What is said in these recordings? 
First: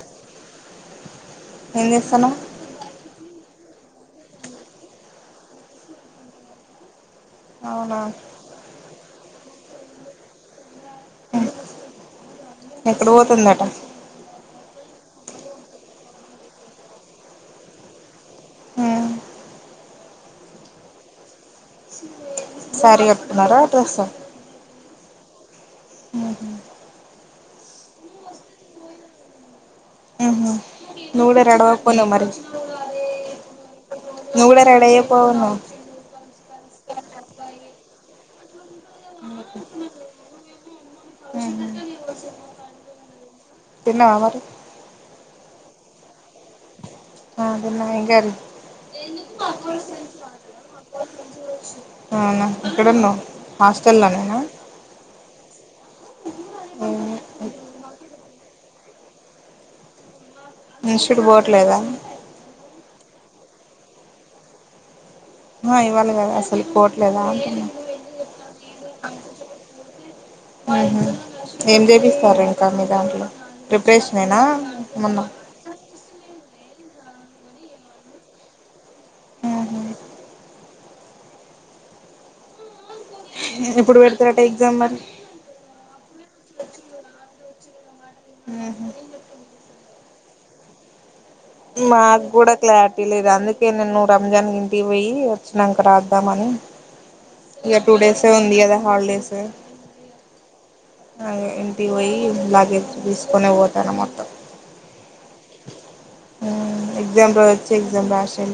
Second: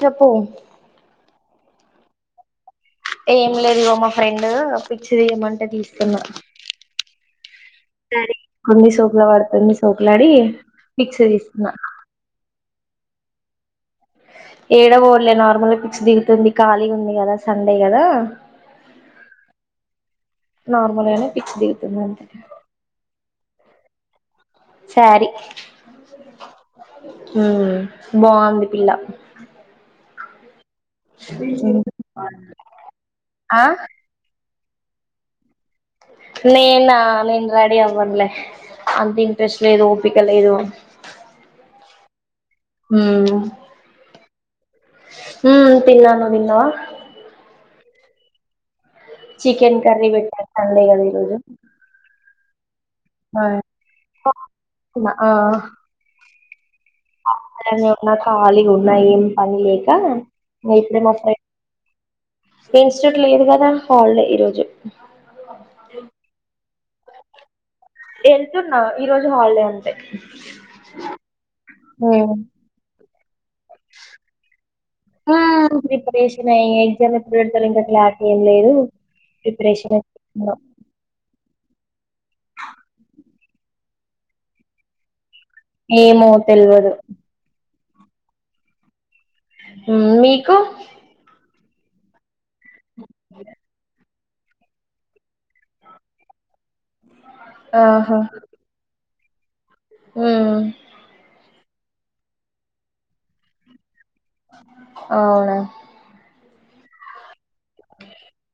చెప్పవే ఏం చేత్తనవ్ ఏం లేదు ఇగో మా ఫ్రెండ్ పిక్స్ తీయమంటే తీస్తున్నా అవునా వాడుత మీ సొకులాడి ఫిక్స తీస్తున్నా తందట ఏడవ ఓర్లే నార్మల్గా పిక్స్ దిగుతుంది ఖాళీ ఉంది కదా సండే కదా నార్మల్గానే పిస్క్ దిగుతుంది అంతగా సారీ చెప్తున్నారా అడ్రస్ సారీ బాగుంది పిల్ల నూల రడవప్పంద మరి ఆ నూల కడయి పోవను నేనా నేను రెడీ అవ్వనులే అంత ఇంట్రెస్ట్ లేదు ఓపిక లేదు హ్మ్ తిన్నవ మరి హ్మ్ తిన్నాను నువ్ తిన్నవా ఆ తిన్న ఎం కర్రి చికెన్ కర్ర పెట్టారు సండే కాదా ఈరొజు అవునా ఎక్కడున్నవ్ హాస్టల్లో నేనా ఆ ఆర ఉన్నా ఖాళీ ఉన్నా ఏం పని లేక ఇంగ ఇప్పుడే మా ఇన్సుటుట్ ఫ్రెండ్ పోవట్లేదా లేదు కాదా హలిడె ఈ రోజు నో [unintelligible] అళ్ పొవట్లెద ఉంటున్నా వెళ్తున్నా ఈ రోజు హాలిడే అంతే ఆహ ఏం హ్మ్ చేపిస్తారు ఇంకా మీ దాంట్లో ప్రిపరేషన్ నెనా మొన్న ఆ ప్రిపరేషన్ అయి ఎగ్జామ్ ఎప్పుడు పెత ఇంకా క్లరిటి ఏం లేదు ఊహూ ప్రిపరేషన్ అయి ఎప్పుడు పెడతారట ఎగ్జాం మరి ఏమో తెల్వదు ఊహూ మీకు మాకు కూడా క్లారిటీ లేద అందుకే రంజాన్ ఇంటికి పోయి వచ్చినాక రాద్దాం అని ఇద టూ ఆహా డెస్ ఏ ఉంది కద హాలిడేస్ స ఉమ్ అే ఇ పోయి లాగేజ్ తీసుకొనే పోతాను మొత్తం అవునా ఎగ్జామ్ రొజు వచ్చి ఎగ్జామ్ రాసి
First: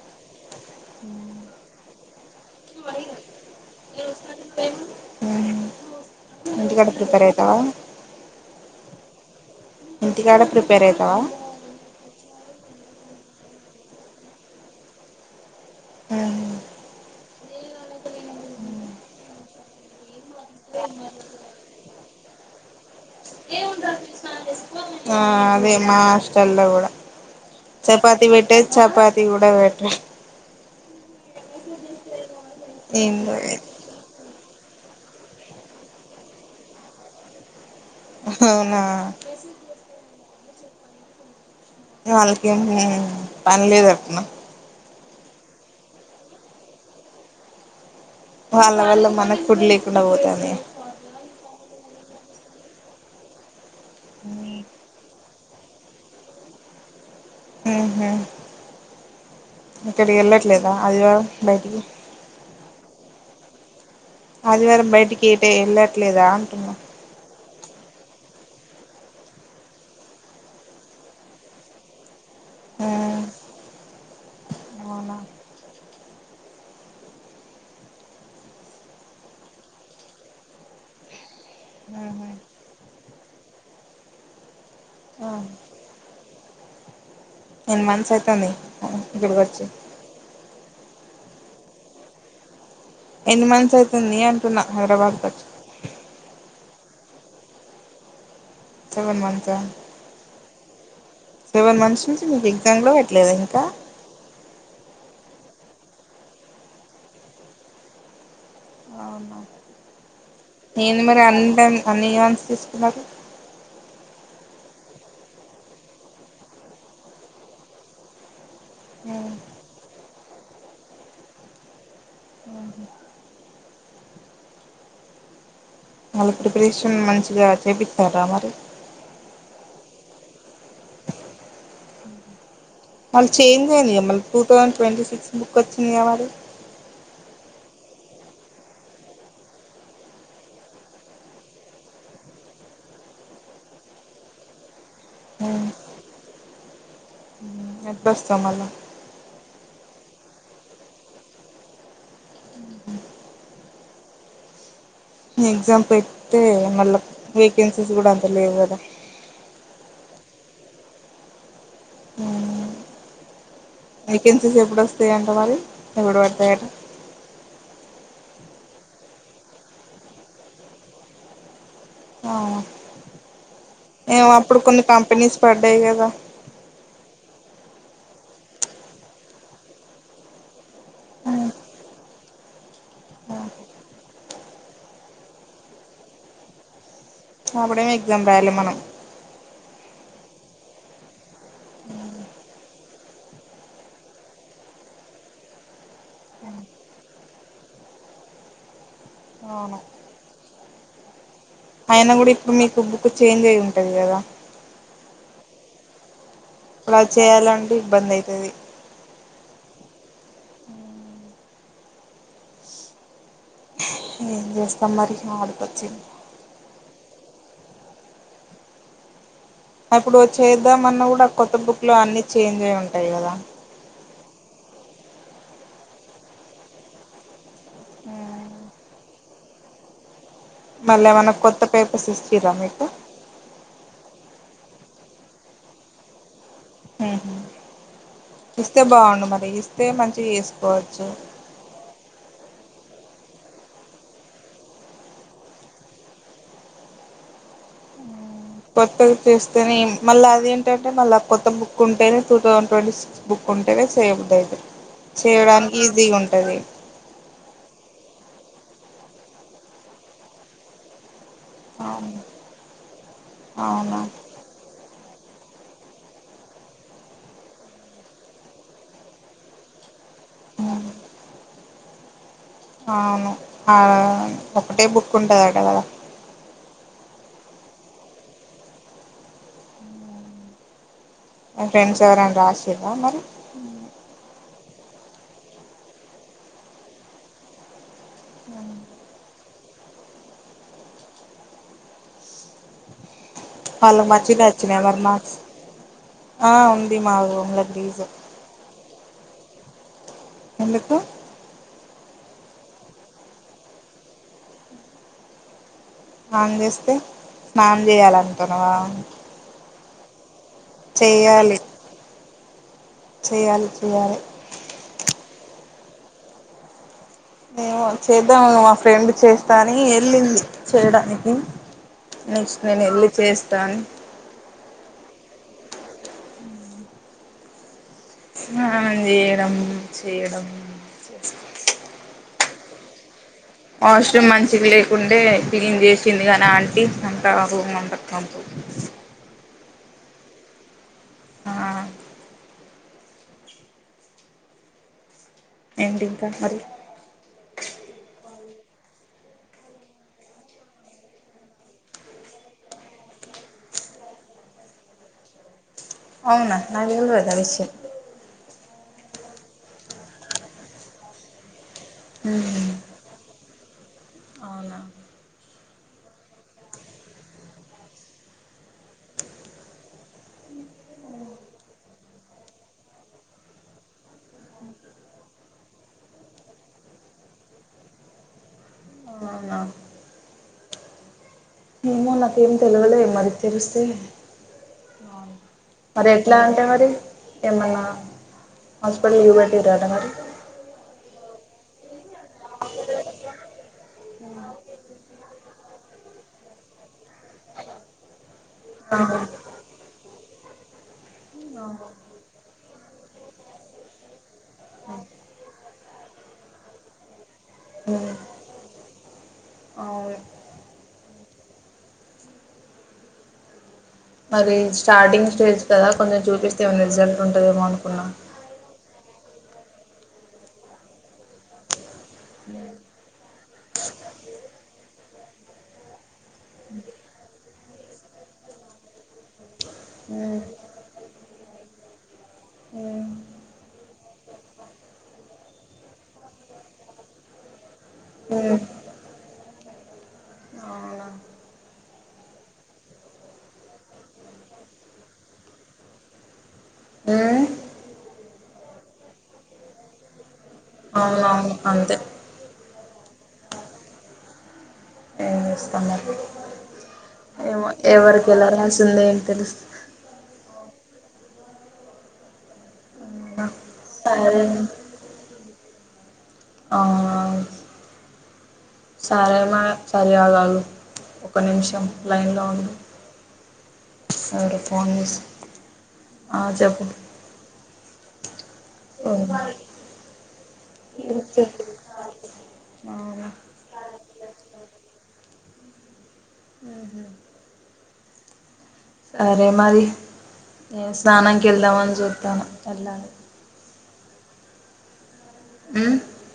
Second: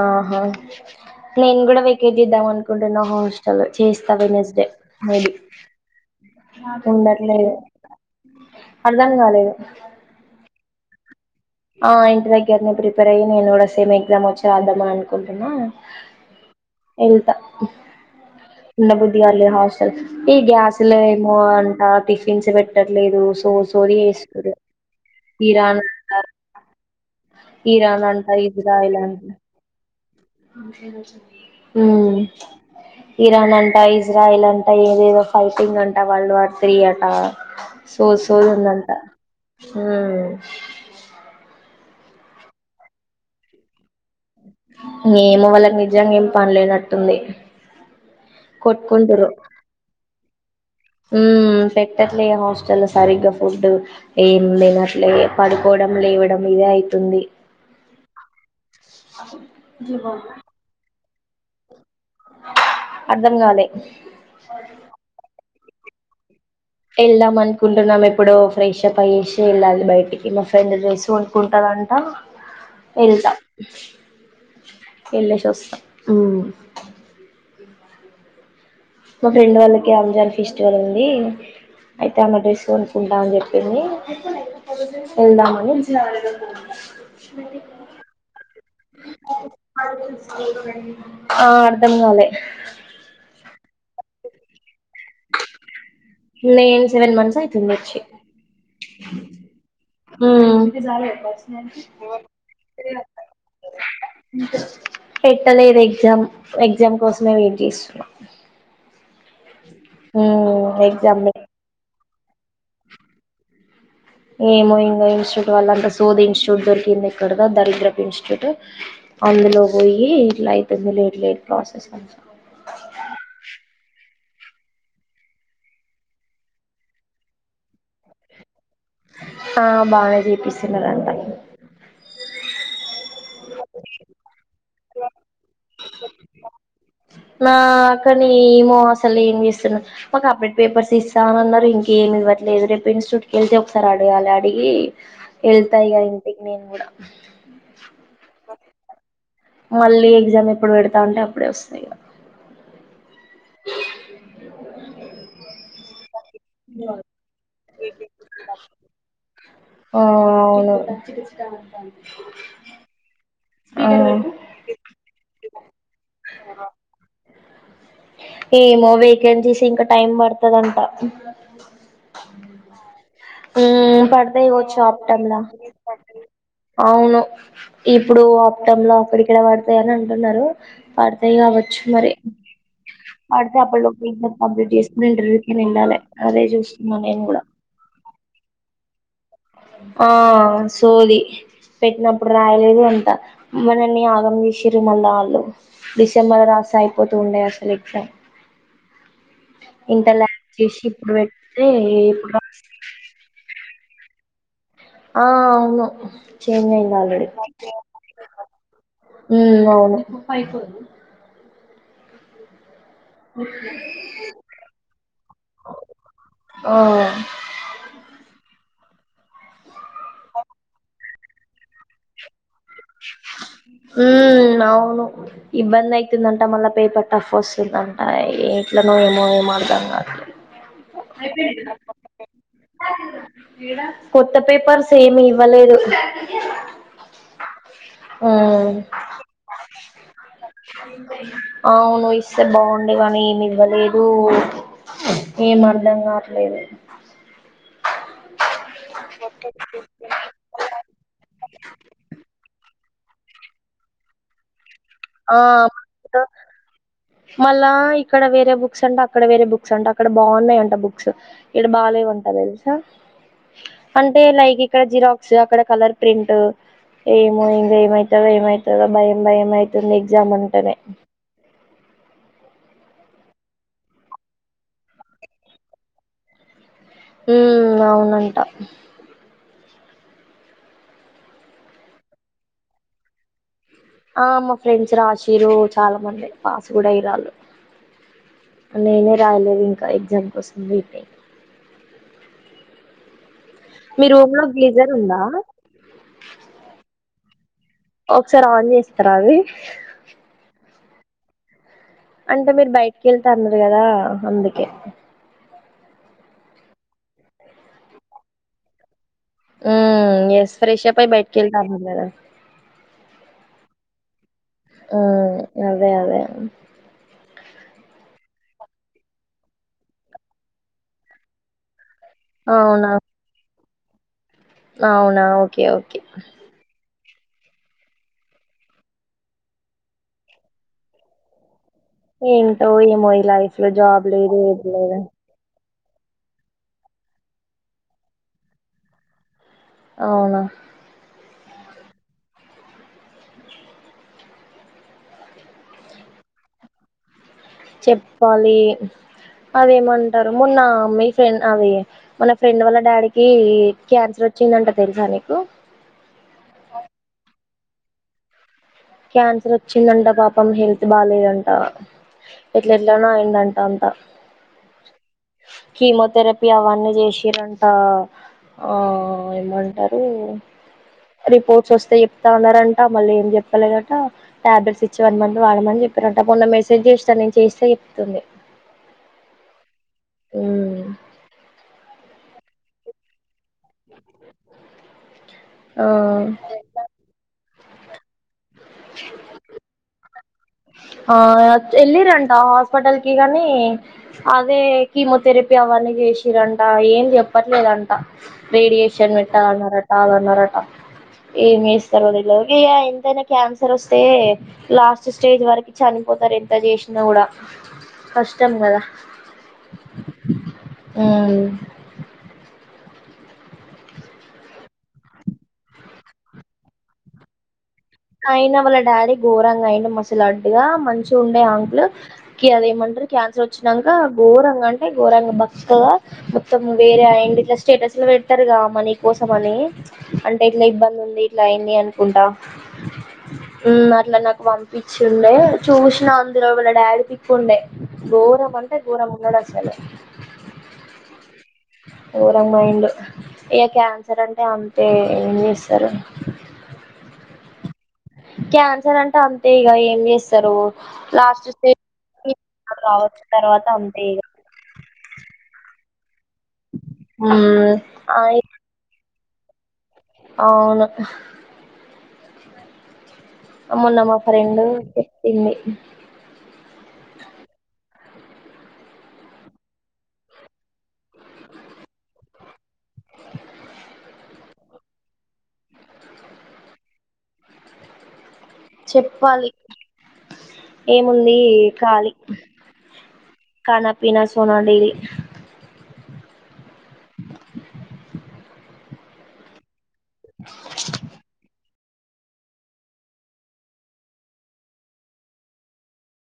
ఆహా నేను కూడా వెకేట్ ఇద్దాం అనుకుంటున్నా హాస్టల్ చేస్తా వెన్స్డే మెబి ఇంటికాడ ప్రిపేర్ ఉండట్లెదు అయితావా ఆదం గాలేదు ఇంటికాడ ప్రిపేర్ అయితవా ఆ ఇంటి దగ్గరనే ప్రిపేర్ అయ్యి నేను గూడ సేమ్ ఎగ్జామ్ వచ్చి రాద్దామని అనుకుంటున్నా ఏంత ఉండా బుద్ధిగాలే హాస్టల్ ఈ గ్యాస్ లే ఏమో అంట టిఫిన్స్ పెట్టట్లేదు సో సోది చేస్తుర్రు ఆ అదే ఇరాన్ మా అంట హాస్టల్ల గూడ ఇరాన్ చపాతి అంట పెట్టే ఇజ్రాయిల్ చపాతి గూడ పెట్టం హ్మ్ ఏందో ఇరాన్ ఇది అంటా ఇజ్రాయిలన్ టై ఏదేదో ఫైటింగ్ అంట వాళ్ళు ఆత్రి అట సోదు సోదు అవునా ఉందంట హ్మ్ వాళ్లకి ఏం పనిలేద తున్న ఏమో వాళ్ళకి నిజంగా ఏం పనిలేనట్టుంది వాళ్ల వల్ల మనకు ఫుడ్ లేకుండా పోతాది అే హ్మ్ పెట్టట్లే హాస్టలో సరిగ్గా ఫుడ్ ఏం తినట్లే పడుకోవడం లేవడం ఇదే అయితుంది ఇక్కడి వెళ్ళట్లేదా ఆదివారం బయటికి అర్ధం గాలే ఆదివారం బయటకి ఎట్ టే వెళ్ళట్లేదా అంటున్నా వెళ్దాం మన్క్ కుంటున్నాం ఎప్పుడో ఫ్రెష్ అప్ అయ్యేసి వెళ్ళాలి బయటికి మా ఫ్రెండ్ డ్రెస్ కొనుకుంటందంటా వెళ్తా అవునా వెళ్ళేసి వస్తా హ్మ్ మా ఫ్రెండ్ వాళ్ళకి అంజాన్ ఫెస్టివల్ ఉంది అయితే ఆమె ఊహూ డ్రెస్ కొనుక్కుంటా అని చెప్పింది వెళ్దాం అని ఎన్ని మంత్స్ అయితాంది ఇక్కడికి వచ్చి ఆ అర్థం గాలే ఎన్ని మంత్స్ అయితుంది అంటున్నా హైదరాబాద్ కచ్ నేను సెవెన్ మంత్స్ అయితుంది వచ్చి సెవెన్ మంత్స్ ఆ ఇది జాలే సెవెన్ మంత్స్ నుంచి మీకు ఎగ్జామ్ గూడ పెట్టలేదా ఇంకా పెట్టలేదు ఎగ్జామ్ ఎగ్జామ్ కోసమే వెయిట్ చేస్తున్నా అవునా ఉమ్ ఏంది ఎగ్జామ్ మరి డే అంటం అన్ని ఏవన్స్ తీసుకున్నారు ఏమో ఇంగా ఇన్స్టిట్యూట్ వల్ల అంత సోది ఇన్స్టిట్యూట్ దొరికింది ఇక్కడదో దరిద్రపు ఇన్స్టిట్యూట్ అందులో వోయి ఇట్లా అయితుంది లేట్ లేదు ప్రాసెస్ అ వాళ్ళ ప్రిపరేషన్ మంచిగా చేపిత్తారా మరి ఆ బాగానే చేపిస్తున్నారు అంట మళ్ చేంజ్ అయిందిగా మళ్ టూ థౌజండ్ ట్వంటీ సిక్స్ ముక్క న్యవాదు నా కాని ఏమో అసలు ఏం చేస్తున్నా మాకు అపడేట్ పేపర్స్ ఇస్తా అని అన్నారు ఇంకేమి ఇవ్వట్లేదు రేపు ఇన్స్టిట్యూట్కి వెళ్తే ఒకసారి అడగాలి అడిగి ఎళ్తా ఇగ ఇంటికి నేను గూడా ఎప్పుడొస్తావ్ మళ్ళా మళ్ళీ ఎగ్జామ్ ఎప్పుడు పెడతా అంటే అప్పుడే వస్తా ఇగ ఎగ్జాంపే తే మళ్ళా వేకెన్సీస్ కూడా అంత లేవు గదా ఆ అవును వేకెన్సీస్ ఎప్పుడు వస్తాయింట మరి ఎప్పుడు పడతాయట ఏమో వేకెన్సీస్ ఇంకా టైం పడుతదంట మ్మ్ ఏం పడతాయి అప్పుడు కావచ్చు కొన్ని కంపెనీస్ ఆప్టంలా పడ్డాయి గదా అవును ఇప్పుడు ఆప్టమ్ లా అక్కడిక్కడ పడతాయిని అంటన్నారు పడతాయి గావచ్చు మరి పడితే అప్పల్లో కంప్లీట్ చేసుకుని ఇంటర్వ్యూ కేనా వెళ్ళాలే అదే జూస్తున్నా నేను కూడా వార్లే మనం ఆ సోది పెట్టినప్పుడు రాయలేదు అంట మమనని ఆగం చేసిర్రు మళ్ళ ఆళ్ళు డిసెంబర్ రాస్తే అయిపోతూ ఉండే అసలు ఎగ్జామ్ ఇంత లాగ్ చేసి ఇప్పుడు పె అయిన గూడా ఇప్పుడు మీకు బుక్కు చేంజ్ అయి ఉం టది గదా ఆ అవును చేంజ్ అయింది అలా ఆల్రెడీ చేయాలంటే ఇబ్బంది అయితది హ్మ్ అవును ఓకే జేస్తాం మరి నా ఆడిక వచ్చింది ఆ ఇప్పుడు చేద్దామన్న గూడా కొత్త బుక్ లో అన్ని చేంజ్ అయ్ ఉంటాయి గదా హ్మ్ అవును ఇబ్బంది అయితుందంట మళ్ళా పేపర్ టఫ్ వస్తుందంట ఎట్లనో ఏమో ఏమొ అర్ధంగాట్లే మళ్ళ ఎమన్నా కొత్త పేపర్స్ ఇచ్చిర్ర మీకు కొత్త పేపర్స్ ఏమి ఇవ్వలేదు హ్మ్ హు ఉమ్ ఇస్తే బాగుండు మరి ఇస్తే మంచిగా చేసుకోవచ్చు స్తే బాగుండే కాని ఏమి ఇవ్వలేదు ఏం అర్ధం గాట్లేదు కొత్తగా చేస్తేనే మళ్ళ అదేంటంటే మళ్ళా కొత్త బుక్ ఉంటేనే టూ థౌ ట్వంటీ సిక్స్ బుక్ ఉంటేనే చేయబుద్దయిత ఆ మళ్లా ఇక్కడ వేరే బుక్స్ అంట అక్కడ వేరే బుక్స్ అంట అక్కడ బాగున్నాయింట బుక్స్ ఇక్కడ అవును బాలేవంట తెలుసా అవునా అంటే లైక్ ఇక్కడ జిరాక్స్ అక్కడ కలర్ ప్రింట్ ఏమో ఇంగా ఏమైతదో ఏమైతదో భయం భయం అయి తుంది ఎగ్జామ్ అంటేనే అవును ఆ ఒకటే బుక్ ఉంటదట కదా ఉమ్, అవునంట. మి ఫ్రెండ్స్ ఎవరైనా రాసిర్రా మరి? ఆ మా ఫ్రెండ్స్ రాశిర్రు చాలా మంది, పాస్ కూడా అయ్యిరాళ్ళు. నేనే రాయలేదు ఇంకా, ఎగ్జామ్ కోసం వెయిటింగ్. మీ వాళ్ళకు రూమ్ లో మంచిగ్నే వచ్చినయా గీజర్ మరి ఉందా మార్క్స్? ఆ ఉంది మాగు ఒకసారి ఆన్ చేస్ ర్రవి ఎందుకు? అంటే మీరు బయటికెళ్త అన్నారు కదా, అందుకే! ఆన్ చేస్తే, స్నానం చేయాలంటన్నవా? ఉమ్, ఎస్ ఫ్రేషపై బయటికెళ్తే అవ్వదు కదా? చేయాలి చెయాలి. ఉమ్ అదే అదే. ఏమో చేద్దాము, మా ఫ్రెండ్ చేస్తాని ఏళ్ళింది చేయడానికి. నెక్స్ట్ అవునా నేనేళ్ళి చేస్తా అని. అవునా ఓకే ఓకే. ఆన్ చేయడం చేయడం. ఏంటో ఏమో ఇలాయిత్ వాష్రూము మంచిగ లేకుంటే? క్లీన్ చేసింది కానీ ఆంటీ, అంత రూమంత కంపు. అవునా! ఆ ఏంటి ఇంకా మరి? చెప్పాలి, అదేమంటారు మొన్న మీ ఫ్రెండ్ అది మన ఫ్రెండ్ వాళ్ళ డాడీకి, క్యాన్సర్ వచ్చిందంట తెలుసా నీకు? అవునా? నాకు తెల్వదు ఆ విషయం. క్యాన్సర్ వచ్చిందంట పాపం, హెల్త్ బాలేదంట. ఎట్లేట్లనో అయిండట్ అవునా కీమోథెరపీ అవన్నీ చేసిర్రంట. ఆ ఏమంటరు రిపోర్ట్స్ వస్తే చెప్తాన్నారంట, మళ్ళీ ఏం చెప్ చెప్పలేదట, టాబ్లెట్స్ ఇచ్చి వన్ మంత్ వాడమని చెప్పిరంట మొన్న మెసేజ్ చేస్నా నేను చేస్తే చెప్తుంది. అవునా ఉమ్ మో నాకేం తేల్వలే మరి తెలుస్తే ఆ మరి ఎట్లా అంటే మరి? ఏమన్నా? హాస్పిటల్ల చూపెట్టిరా అంట మరి? ఆ ఎల్లిరంట హాస్పిటల్ కి కాని, అదే కీమోథెరపీ అవన్నీ చేసిరంట. ఏం చెప్పట్లేదంట, రేడియేషన్ ఆహా పెట్టాలన్నరట, అదన్నారట. ఏమి చేస్తరో తెల్వదు. ఇగ ఎంతైనా క్యాన్సర్ వస్తే, లాస్ట్ స్టేజ్ వరకు చనిపోతరు ఎంత చేసినా కూడా, కష్టం కదా? అవును ఉమ్ అది స్టార్టింగ్ స్టేజ్ కదా, కొంచెం చూపిస్తే ఏమన్నా రిజల్ట్ ఉంటదేమోనుకోన్ అయినా వాళ్లడ్ డాడీ గోరంగా అయిడి మసలు అడ్డుగా మంచిగా ఉండే ఆంకులు క అదేమంటారు క్యాన్సర్ వచ్చినాక గోరంగ అంటే గోరంగ బక్కగా మొత్తం వేరే అయిడి ఇట్లా స్టేటస్ లో పెట్టారుగా మనీ కోసం అని అంటే ఉమ్, ఇట్లా ఇబ్బంది ఉంది ఇట్లా అయింది అనుకుంటా ఉమ్, అట్లా నాకు పంపించిండే చూసిన అందులో వాీళ్ళ డాడీ పిక్కు ఉండే ఘోరం అంటే ఘోరం ఉన్నాడు అసలు అవునా ఘోరం మైండ్ ఇక క్యాన్సర్ అంటే అంతే ఏం చేస్తారు ఉ క్యాన్సర్ అంటే అంతే ఇక ఏం చేస్త సరు లాస్ట్ అవునవును స్టే అంతే రావచ్చిన తర్వాత అంటే ఇక అస్త [unintelligible] మ్మ్ ఎవరికి అయి ఎలా రాసిందే తెలుస్ అవును అవునా? అమొన్నమ్మ సరే ఫ్రెండు పెట్టింది ఆ సరే మా సర అళను ఒక నిమిషం లైన్ లో ఉ రేపు ఫోన్ చేస్త అ చెప్పు అవునా చెప్పాలి ఏముంది ఖళి కనా పినా సోనా డైలీ సరే మరి ఏ స్నానానికి వెళ్దామని చెప్తాను ఏలా అని మ్